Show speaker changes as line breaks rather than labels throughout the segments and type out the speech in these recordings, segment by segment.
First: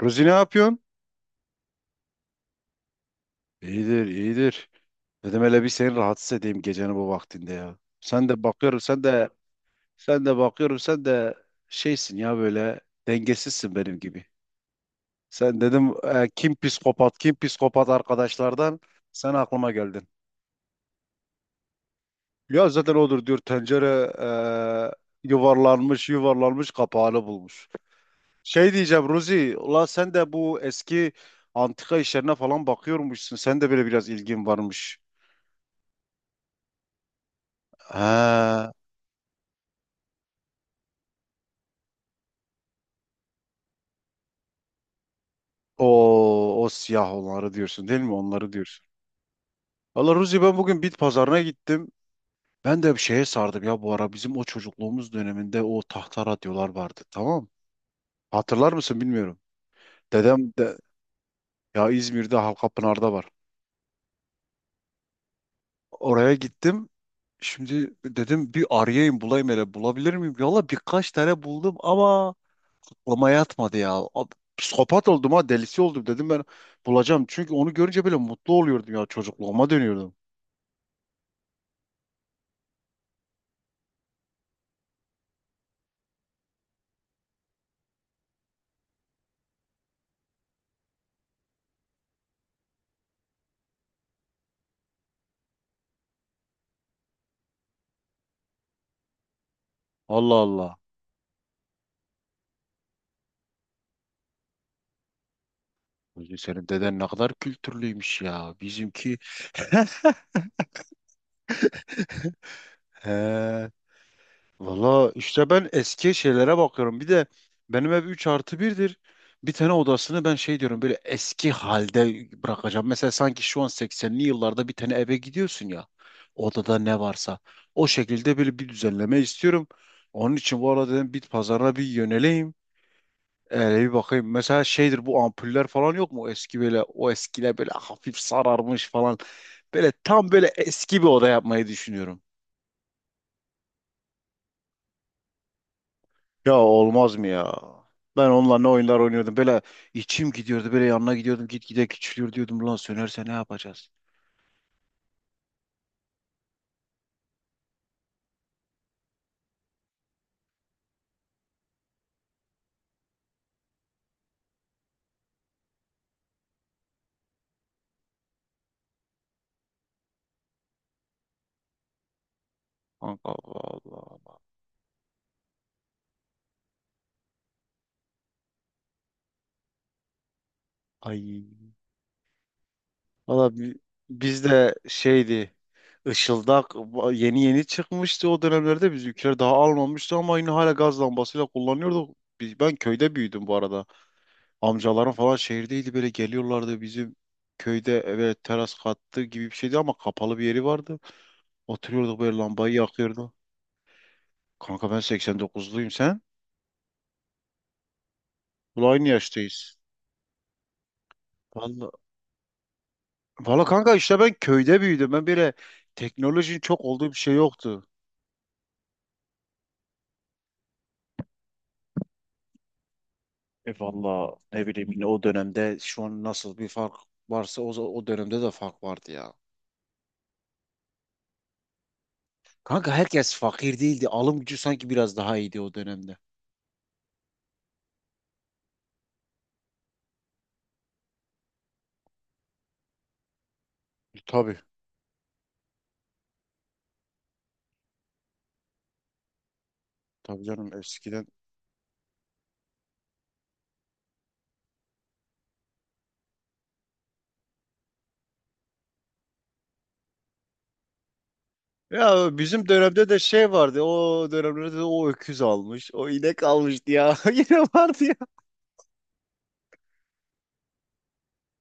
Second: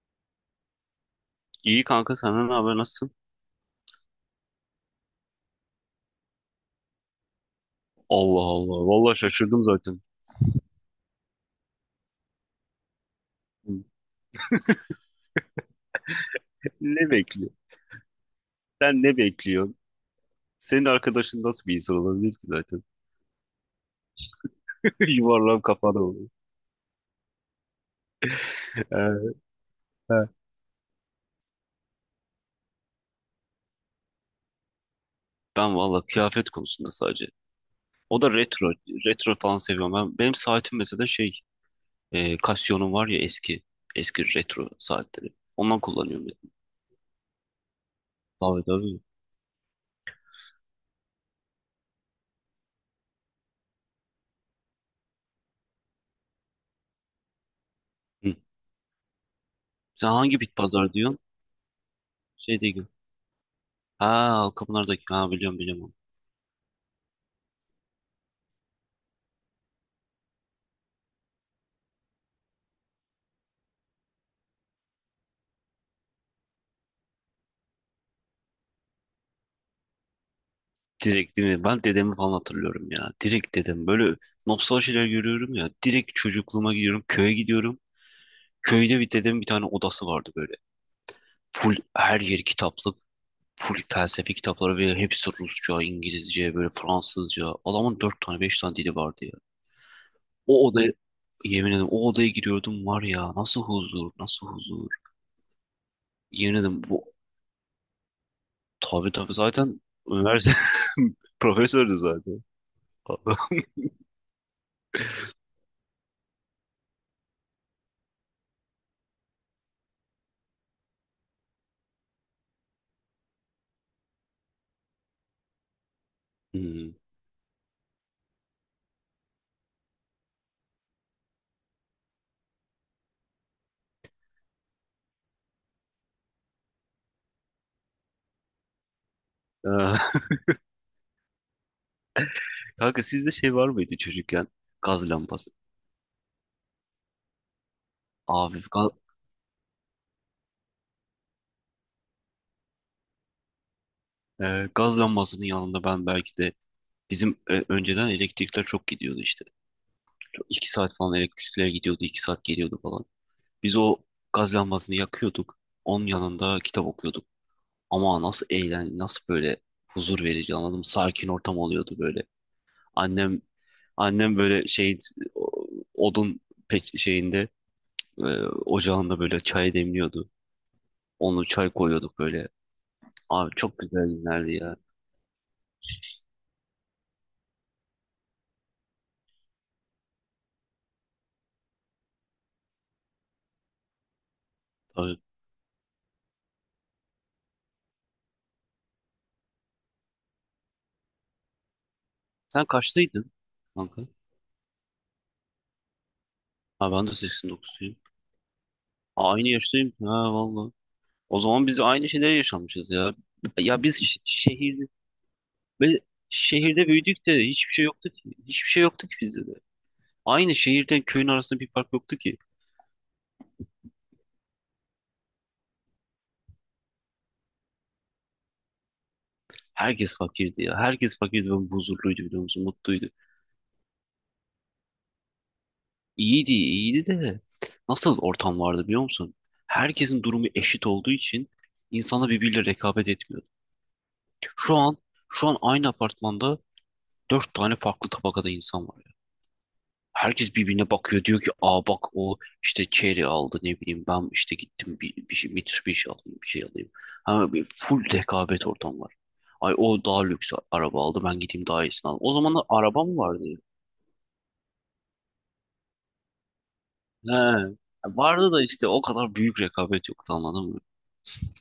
Ruzi ne yapıyorsun?
İyi kanka senden ne haber nasılsın?
İyidir, iyidir. Dedim hele bir seni rahatsız edeyim gecenin bu vaktinde ya. Sen
Allah
de bakıyorum,
Allah.
sen
Vallahi
de
şaşırdım zaten.
sen de bakıyorum, sen de şeysin ya, böyle dengesizsin benim gibi. Sen dedim kim
Ne
psikopat, kim
bekliyor?
psikopat arkadaşlardan
Sen ne
sen aklıma
bekliyorsun?
geldin.
Senin arkadaşın nasıl bir insan olabilir ki
Ya
zaten?
zaten odur diyor tencere,
Yuvarlan kafana oluyor.
yuvarlanmış kapağını bulmuş. Şey diyeceğim
Ee,
Ruzi, ula sen
he.
de bu eski antika işlerine falan bakıyormuşsun. Sen de böyle biraz ilgin varmış.
Ben vallahi kıyafet konusunda sadece. O da
He.
retro. Retro falan seviyorum. Benim saatim mesela şey. Casio'nun var ya eski. Eski retro saatleri. Ondan kullanıyorum ben.
O siyah olanları diyorsun değil mi? Onları
Tabii
diyorsun.
tabii.
Valla Ruzi ben bugün bit pazarına gittim. Ben de bir şeye sardım ya bu ara. Bizim o çocukluğumuz döneminde o tahta radyolar vardı, tamam.
Hı.
Hatırlar mısın, bilmiyorum.
Sen hangi
Dedem
bit
de.
pazar diyorsun?
Ya İzmir'de
Şey değil.
Halkapınar'da var.
Ha Kapınar'daki. Ha biliyorum biliyorum.
Oraya gittim. Şimdi dedim bir arayayım bulayım, hele bulabilir miyim? Valla birkaç tane buldum ama aklıma yatmadı ya. Psikopat oldum ha, delisi oldum dedim, ben bulacağım. Çünkü onu görünce böyle mutlu oluyordum ya, çocukluğuma dönüyordum.
Direkt değil mi? Ben dedemi falan hatırlıyorum ya. Direkt dedem. Böyle nostaljiler görüyorum ya. Direkt çocukluğuma gidiyorum. Köye gidiyorum. Köyde bir dedemin bir tane odası vardı böyle. Full her yeri kitaplık. Full felsefi kitapları ve hepsi Rusça, İngilizce, böyle Fransızca. Adamın dört tane, beş tane dili vardı ya.
Allah
O
Allah.
odaya, yemin ederim o odaya giriyordum var ya. Nasıl huzur, nasıl huzur.
Ulan
Yemin
senin
ederim
deden ne kadar kültürlüymüş ya.
tabii
Bizimki.
tabii zaten üniversite profesördü zaten.
He. Valla işte ben eski şeylere bakıyorum. Bir de benim ev 3 artı birdir. Bir tane odasını ben şey diyorum, böyle eski halde bırakacağım. Mesela sanki şu an 80'li yıllarda bir tane eve gidiyorsun ya. Odada
Hmm.
ne varsa. O şekilde böyle bir düzenleme istiyorum. Onun için bu arada dedim bit pazarına bir yöneleyim. Öyle bir bakayım. Mesela şeydir, bu ampuller falan yok mu? Eski böyle, o eskiler böyle hafif sararmış falan. Böyle tam böyle eski bir oda yapmayı düşünüyorum.
Kanka sizde şey var mıydı çocukken? Gaz lambası.
Ya olmaz mı ya? Ben onunla
Abi
ne
ga-
oyunlar oynuyordum. Böyle içim gidiyordu. Böyle yanına gidiyordum. Gitgide küçülüyor diyordum. Lan, sönerse ne yapacağız?
Gaz lambasının yanında ben belki de bizim önceden elektrikler çok gidiyordu işte. 2 saat falan elektrikler gidiyordu, 2 saat geliyordu falan. Biz o gaz lambasını yakıyorduk. Onun yanında kitap okuyorduk. Ama nasıl böyle huzur verici anladım. Sakin ortam oluyordu böyle.
Kanka,
Annem
Allah Allah.
annem böyle şey o- odun şeyinde e, ocağında böyle çay demliyordu.
Ay.
Onu çay koyuyorduk böyle. Abi
Valla
çok güzel
biz
günlerdi
de
ya.
şeydi. Işıldak yeni yeni çıkmıştı o dönemlerde. Bizimkiler daha almamıştı ama yine hala gaz lambasıyla kullanıyorduk. Ben köyde büyüdüm bu arada. Amcalarım
Abi,
falan şehirdeydi, böyle geliyorlardı, bizim köyde eve teras kattı gibi bir şeydi ama kapalı bir yeri vardı. Oturuyorduk, böyle
sen
lambayı
kaçtaydın
yakıyordu.
kanka?
Kanka ben 89'luyum, sen?
Ha ben de 89'luyum.
Bu, aynı
Aa, aynı
yaştayız.
yaştayım. Ha vallahi. O zaman biz
Vallahi,
aynı şeyleri yaşamışız ya.
vallahi
Ya
kanka,
biz
işte ben köyde büyüdüm. Ben böyle
ve
teknolojinin çok
şehirde
olduğu bir
büyüdük de
şey
hiçbir şey
yoktu.
yoktu ki. Hiçbir şey yoktu ki bizde de. Aynı şehirden köyün arasında bir fark yoktu ki.
E valla ne bileyim, yine o dönemde şu an nasıl bir fark varsa, o dönemde de fark vardı ya.
Herkes fakirdi ya. Herkes fakirdi ve huzurluydu biliyor musun?
Kanka
Mutluydu.
herkes fakir değildi. Alım gücü sanki biraz daha iyiydi o dönemde.
İyiydi, iyiydi de nasıl ortam vardı biliyor musun? Herkesin durumu eşit olduğu için insanlar birbiriyle rekabet etmiyordu.
Tabii.
Şu an şu an aynı apartmanda dört tane farklı tabakada insan var ya.
Tabii
Herkes
canım,
birbirine bakıyor
eskiden.
diyor ki aa bak o işte Cherry aldı ne bileyim ben işte gittim bir şey Mitsubishi alayım bir şey alayım. Ha, bir full rekabet ortam var. Ay o daha lüks araba aldı ben gideyim daha iyisini alayım. O
Ya
zamanlar
bizim
araba
dönemde
mı
de
vardı
şey
ya?
vardı. O dönemlerde de o öküz almış, o inek almıştı ya. Yine vardı ya.
He. Vardı da işte o kadar büyük rekabet yoktu anladın mı?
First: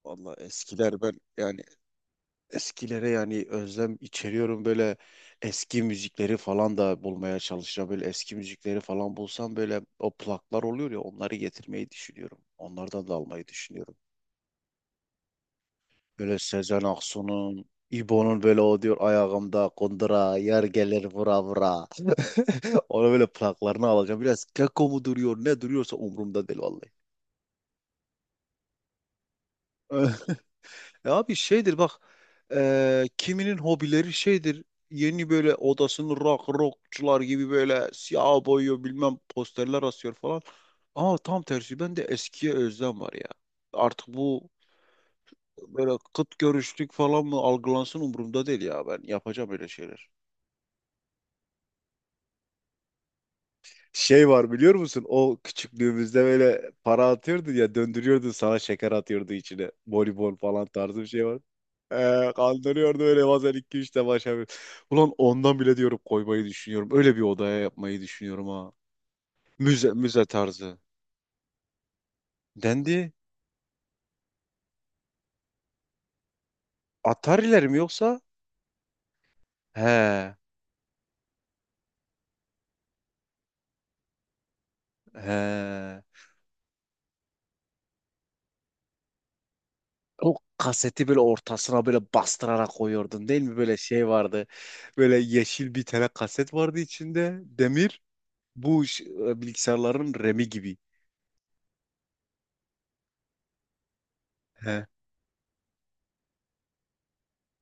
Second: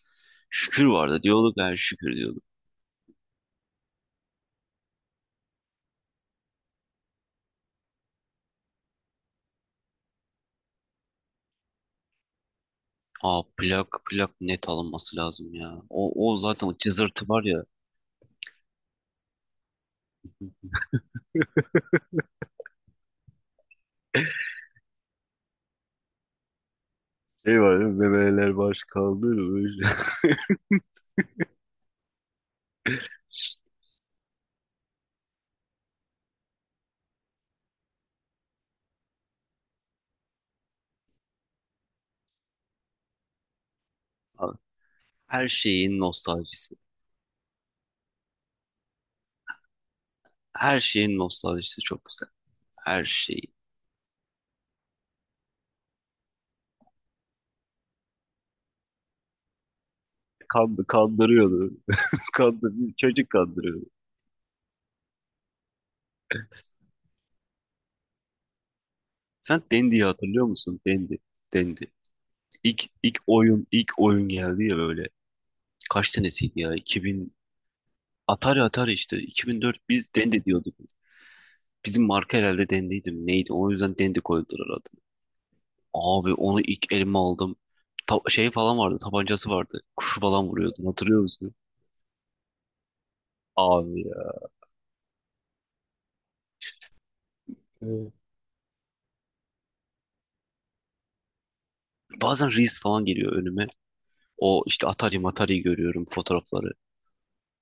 Valla
Şükür
eskiler, ben
vardı diyorduk
yani
yani şükür diyorduk.
eskilere yani özlem içeriyorum, böyle eski müzikleri falan da bulmaya çalışacağım. Böyle eski müzikleri falan bulsam, böyle o plaklar oluyor ya, onları getirmeyi düşünüyorum. Onlardan da
Aa
almayı
plak
düşünüyorum.
plak net alınması lazım ya. O
Böyle
zaten o
Sezen
cızırtı var ya.
Aksu'nun, İbo'nun, böyle o diyor, ayağımda kundura, yer gelir vura vura. Ona böyle plaklarını alacağım. Biraz keko mu duruyor ne duruyorsa umurumda değil vallahi.
Şey var ya, bebeler baş kaldırmış.
Ya abi şeydir bak, kiminin hobileri şeydir, yeni böyle odasını rockçular gibi böyle siyah boyuyor, bilmem posterler asıyor falan. Ama tam tersi bende eskiye özlem var ya. Artık bu
Abi, her
böyle
şeyin
kıt
nostaljisi.
görüşlük falan mı algılansın, umurumda değil ya, ben yapacağım öyle şeyler.
Her şeyin nostaljisi çok güzel. Her şeyi.
Şey var biliyor musun? O küçüklüğümüzde böyle para atıyordu ya, döndürüyordu, sana şeker atıyordu içine. Bonibon falan tarzı bir şey var.
Kandırıyordu. Kandı,
Kandırıyordu öyle,
Çocuk
bazen
kandırıyordu.
2-3 de başa bir. Ulan ondan bile diyorum, koymayı düşünüyorum. Öyle bir odaya yapmayı düşünüyorum ha.
Sen
Müze,
Dendi'yi
müze
hatırlıyor
tarzı.
musun? Dendi. Dendi.
Dendi.
İlk oyun geldi ya böyle. Kaç senesiydi ya? 2000,
Atari'ler mi yoksa?
Atari Atari işte. 2004 biz
He.
Dendi diyorduk. Bizim marka herhalde Dendi'ydi mi? Neydi? O yüzden Dendi koydular adı.
He.
Abi onu ilk elime aldım. Şey falan vardı, tabancası vardı. Kuşu
O
falan vuruyordun,
kaseti böyle
hatırlıyor musun?
ortasına böyle bastırarak koyuyordun değil mi? Böyle
Abi
şey
ya.
vardı. Böyle yeşil bir tane kaset vardı içinde. Demir.
Evet.
Bu bilgisayarların Remi gibi.
Bazen Reels falan geliyor önüme. O
He.
işte Atari Matari görüyorum fotoğrafları.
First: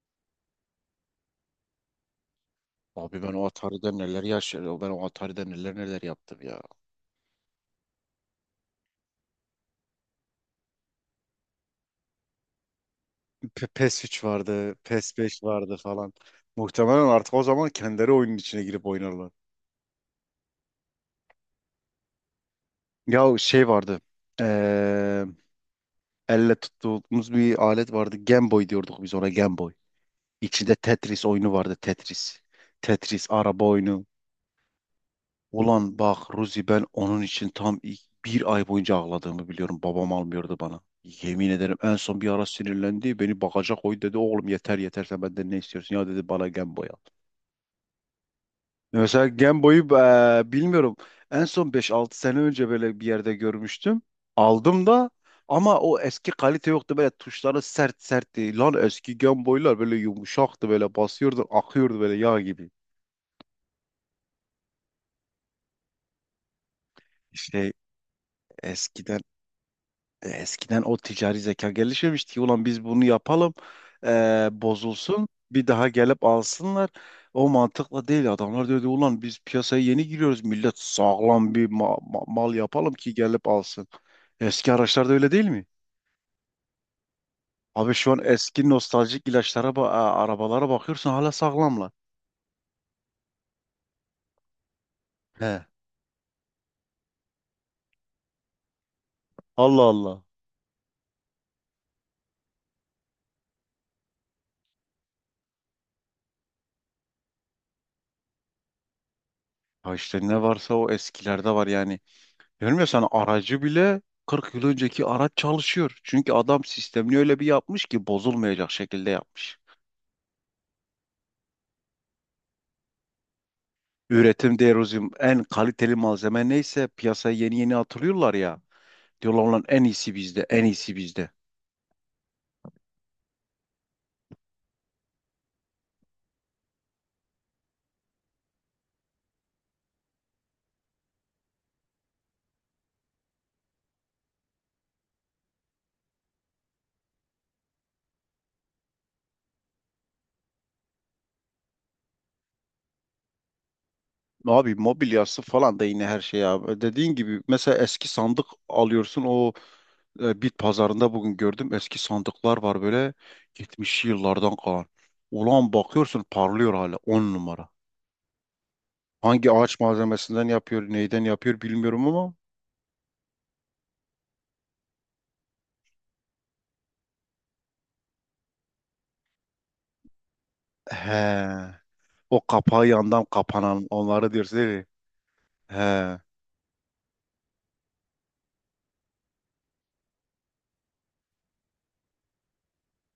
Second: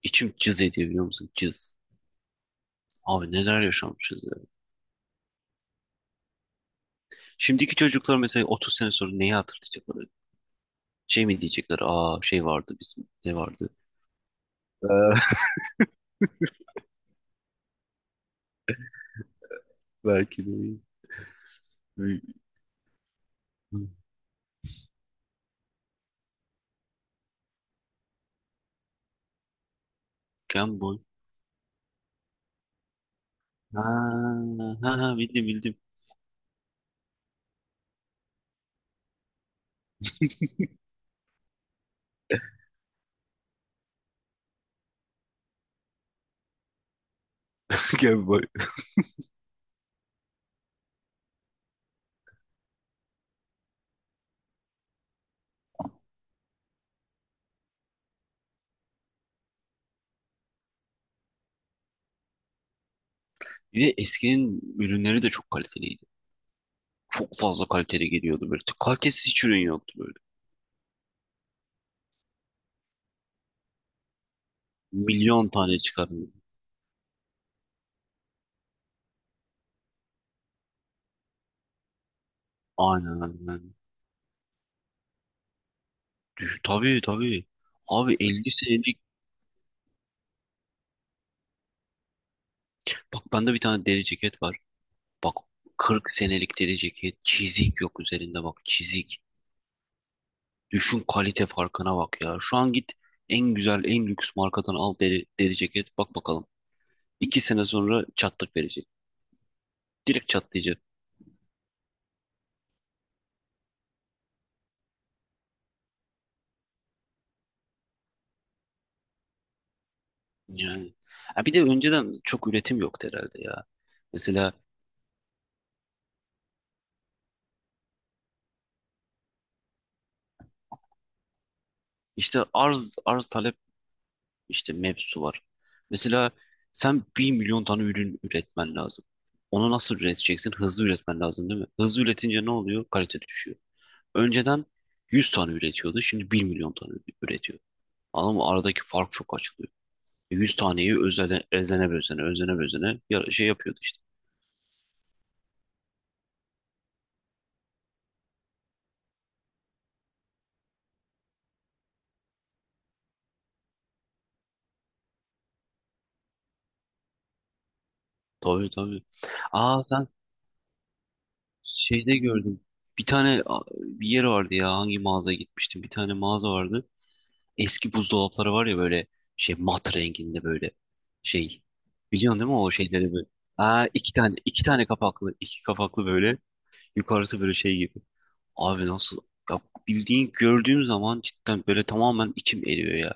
İçim cız ediyor biliyor musun? Cız.
Abi
Abi
ben o
neler
Atari'de neler
yaşanmışız ya.
yaşadım. Ben o Atari'de neler neler yaptım ya.
Şimdiki çocuklar mesela 30 sene sonra neyi hatırlayacaklar? Şey mi diyecekler? Aa şey vardı bizim. Ne vardı?
PES 3 vardı, PES
Ee,
5 vardı falan. Muhtemelen artık o zaman kendileri oyunun içine girip oynarlar.
Belki de.
Ya şey vardı, eee, elle tuttuğumuz bir alet vardı. Game Boy diyorduk biz ona, Game Boy. İçinde
Game Boy.
Tetris oyunu vardı, Tetris. Tetris, araba oyunu.
Ha, ha, ha, bildim bildim.
Ulan bak Ruzi, ben onun için tam ilk bir ay boyunca ağladığımı biliyorum. Babam almıyordu bana. Yemin ederim en son bir ara sinirlendi. Beni bagaja koy dedi. Oğlum yeter yeter, sen benden ne istiyorsun ya, dedi bana, Game Boy al.
Game Boy.
Mesela Game Boy'u bilmiyorum. En son beş altı sene önce böyle bir yerde görmüştüm. Aldım da, ama o eski kalite yoktu. Böyle tuşları sert sertti. Lan eski Game Boy'lar böyle yumuşaktı. Böyle basıyordu, akıyordu, böyle yağ gibi.
Bir de eskinin ürünleri de çok kaliteliydi. Çok fazla
İşte
kaliteli geliyordu böyle.
eskiden
Kalitesiz hiç ürün yoktu böyle.
Eskiden o ticari zeka gelişmemişti ki, ulan biz bunu yapalım, bozulsun,
Milyon
bir
tane
daha gelip
çıkarıyordu.
alsınlar. O mantıkla değil, adamlar diyordu, ulan biz piyasaya yeni giriyoruz, millet sağlam bir mal yapalım ki
Aynen
gelip
aynen.
alsın. Eski araçlarda öyle değil mi?
Düşün, tabii tabii.
Abi şu
Abi
an
50
eski
senelik.
nostaljik ilaçlara arabalara bakıyorsun, hala sağlamlar.
Bak bende bir tane deri ceket var. Bak
He.
40 senelik deri ceket. Çizik yok üzerinde bak çizik.
Allah Allah.
Düşün kalite farkına bak ya. Şu an git en güzel en lüks markadan al deri ceket. Bak bakalım. 2 sene sonra çatlak verecek.
Ha işte,
Direkt
ne varsa
çatlayacak.
o eskilerde var yani. Diyorum ya sana, aracı bile 40 yıl önceki araç çalışıyor. Çünkü adam sistemini öyle bir yapmış ki, bozulmayacak şekilde yapmış.
Yani. Ha bir de önceden çok üretim yoktu herhalde ya. Mesela
Üretim derozim, en kaliteli malzeme neyse piyasaya yeni yeni atılıyorlar ya. Diyorlar lan, en iyisi bizde, en iyisi bizde.
işte arz talep işte mevzusu var. Mesela sen 1 milyon tane ürün üretmen lazım. Onu nasıl üreteceksin? Hızlı üretmen lazım değil mi? Hızlı üretince ne oluyor? Kalite düşüyor. Önceden 100 tane üretiyordu. Şimdi 1 milyon tane üretiyor. Anladın mı? Aradaki fark çok açılıyor. 100 taneyi özene, özene bezene, özene bezene şey yapıyordu işte.
Abi mobilyası falan da yine, her şey abi. Dediğin gibi mesela eski sandık alıyorsun, o bit pazarında bugün gördüm, eski sandıklar var böyle, 70'li yıllardan kalan. Ulan bakıyorsun parlıyor hala, 10 numara.
Tabii tabii.
Hangi ağaç
Aa ben
malzemesinden yapıyor, neyden yapıyor bilmiyorum
şeyde
ama.
gördüm. Bir yer vardı ya hangi mağazaya gitmiştim. Bir tane mağaza vardı. Eski buzdolapları var ya böyle şey mat renginde böyle
He.
şey. Biliyorsun
O
değil mi o
kapağı
şeyleri
yandan
böyle? Aa
kapanan onları diyorsun değil mi?
iki kapaklı
He.
böyle yukarısı böyle şey gibi. Abi nasıl ya bildiğin gördüğüm zaman cidden böyle tamamen içim eriyor ya.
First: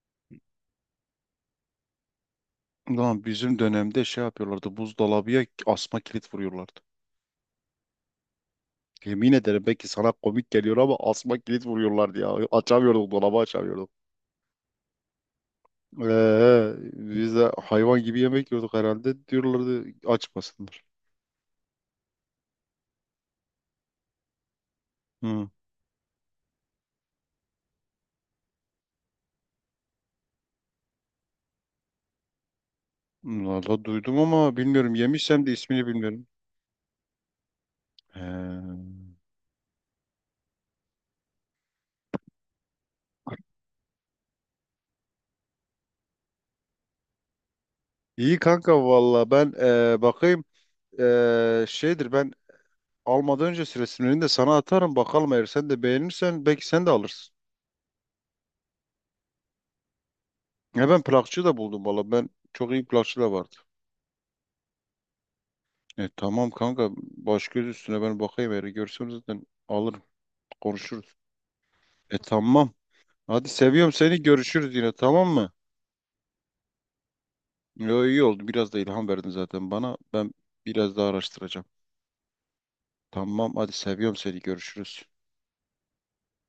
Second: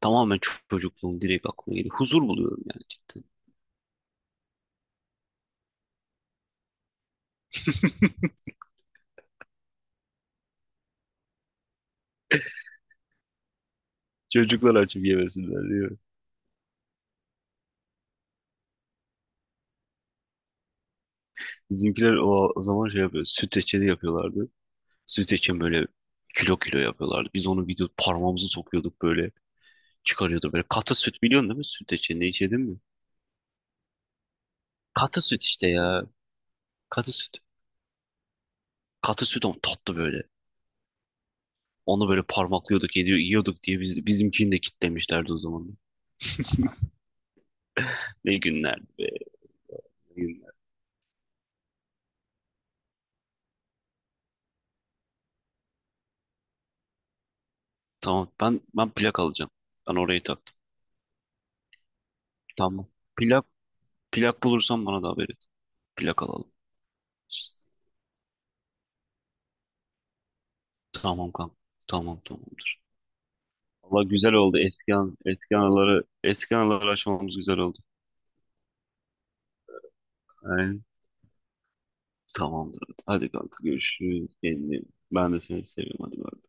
Tamamen çocukluğum direkt aklıma geliyor. Huzur buluyorum yani
Ulan
cidden.
bizim dönemde şey yapıyorlardı, buzdolabıya asma kilit vuruyorlardı. Yemin ederim belki sana komik geliyor ama asma kilit vuruyorlardı ya. Açamıyorduk dolabı, açamıyorduk.
Çocuklar açıp yemesinler diyor.
Biz de hayvan gibi yemek yiyorduk herhalde. Diyorlardı açmasınlar.
Bizimkiler o zaman şey yapıyor. Süt reçeli yapıyorlardı. Süt
Hı.
için böyle kilo kilo yapıyorlardı. Biz onu bir de parmağımızı sokuyorduk böyle. Çıkarıyordu böyle. Katı süt biliyorsun değil mi? Süt içinde içedin mi?
Valla duydum ama bilmiyorum.
Katı süt
Yemişsem de
işte
ismini
ya.
bilmiyorum.
Katı süt.
He.
Katı süt on tatlı böyle. Onu böyle parmaklıyorduk, yiyorduk diye bizimkini de kitlemişlerdi o zaman. Ne
İyi kanka
günlerdi be,
valla, ben
ne
bakayım.
günler.
Şeydir, ben almadan önce resimlerini de sana atarım, bakalım, eğer sen de beğenirsen belki sen de alırsın.
Tamam ben plak alacağım. Ben orayı taktım.
Ya ben plakçı da buldum valla, ben çok iyi
Tamam.
plakçı da
Plak
vardı.
plak bulursan bana da haber et. Plak
Tamam
alalım.
kanka, baş göz üstüne, ben bakayım, eğer görsem zaten alırım, konuşuruz.
Tamam kanka. Tamam
Tamam,
tamamdır.
hadi seviyorum
Valla
seni,
güzel oldu.
görüşürüz yine, tamam mı?
Eski anıları aşmamız güzel oldu.
Yo, iyi oldu, biraz da ilham verdin zaten bana, ben
Aynen.
biraz daha araştıracağım.
Tamamdır. Hadi
Tamam
kanka
hadi, seviyorum
görüşürüz.
seni,
Kendine.
görüşürüz.
Ben de seni seviyorum. Hadi bay.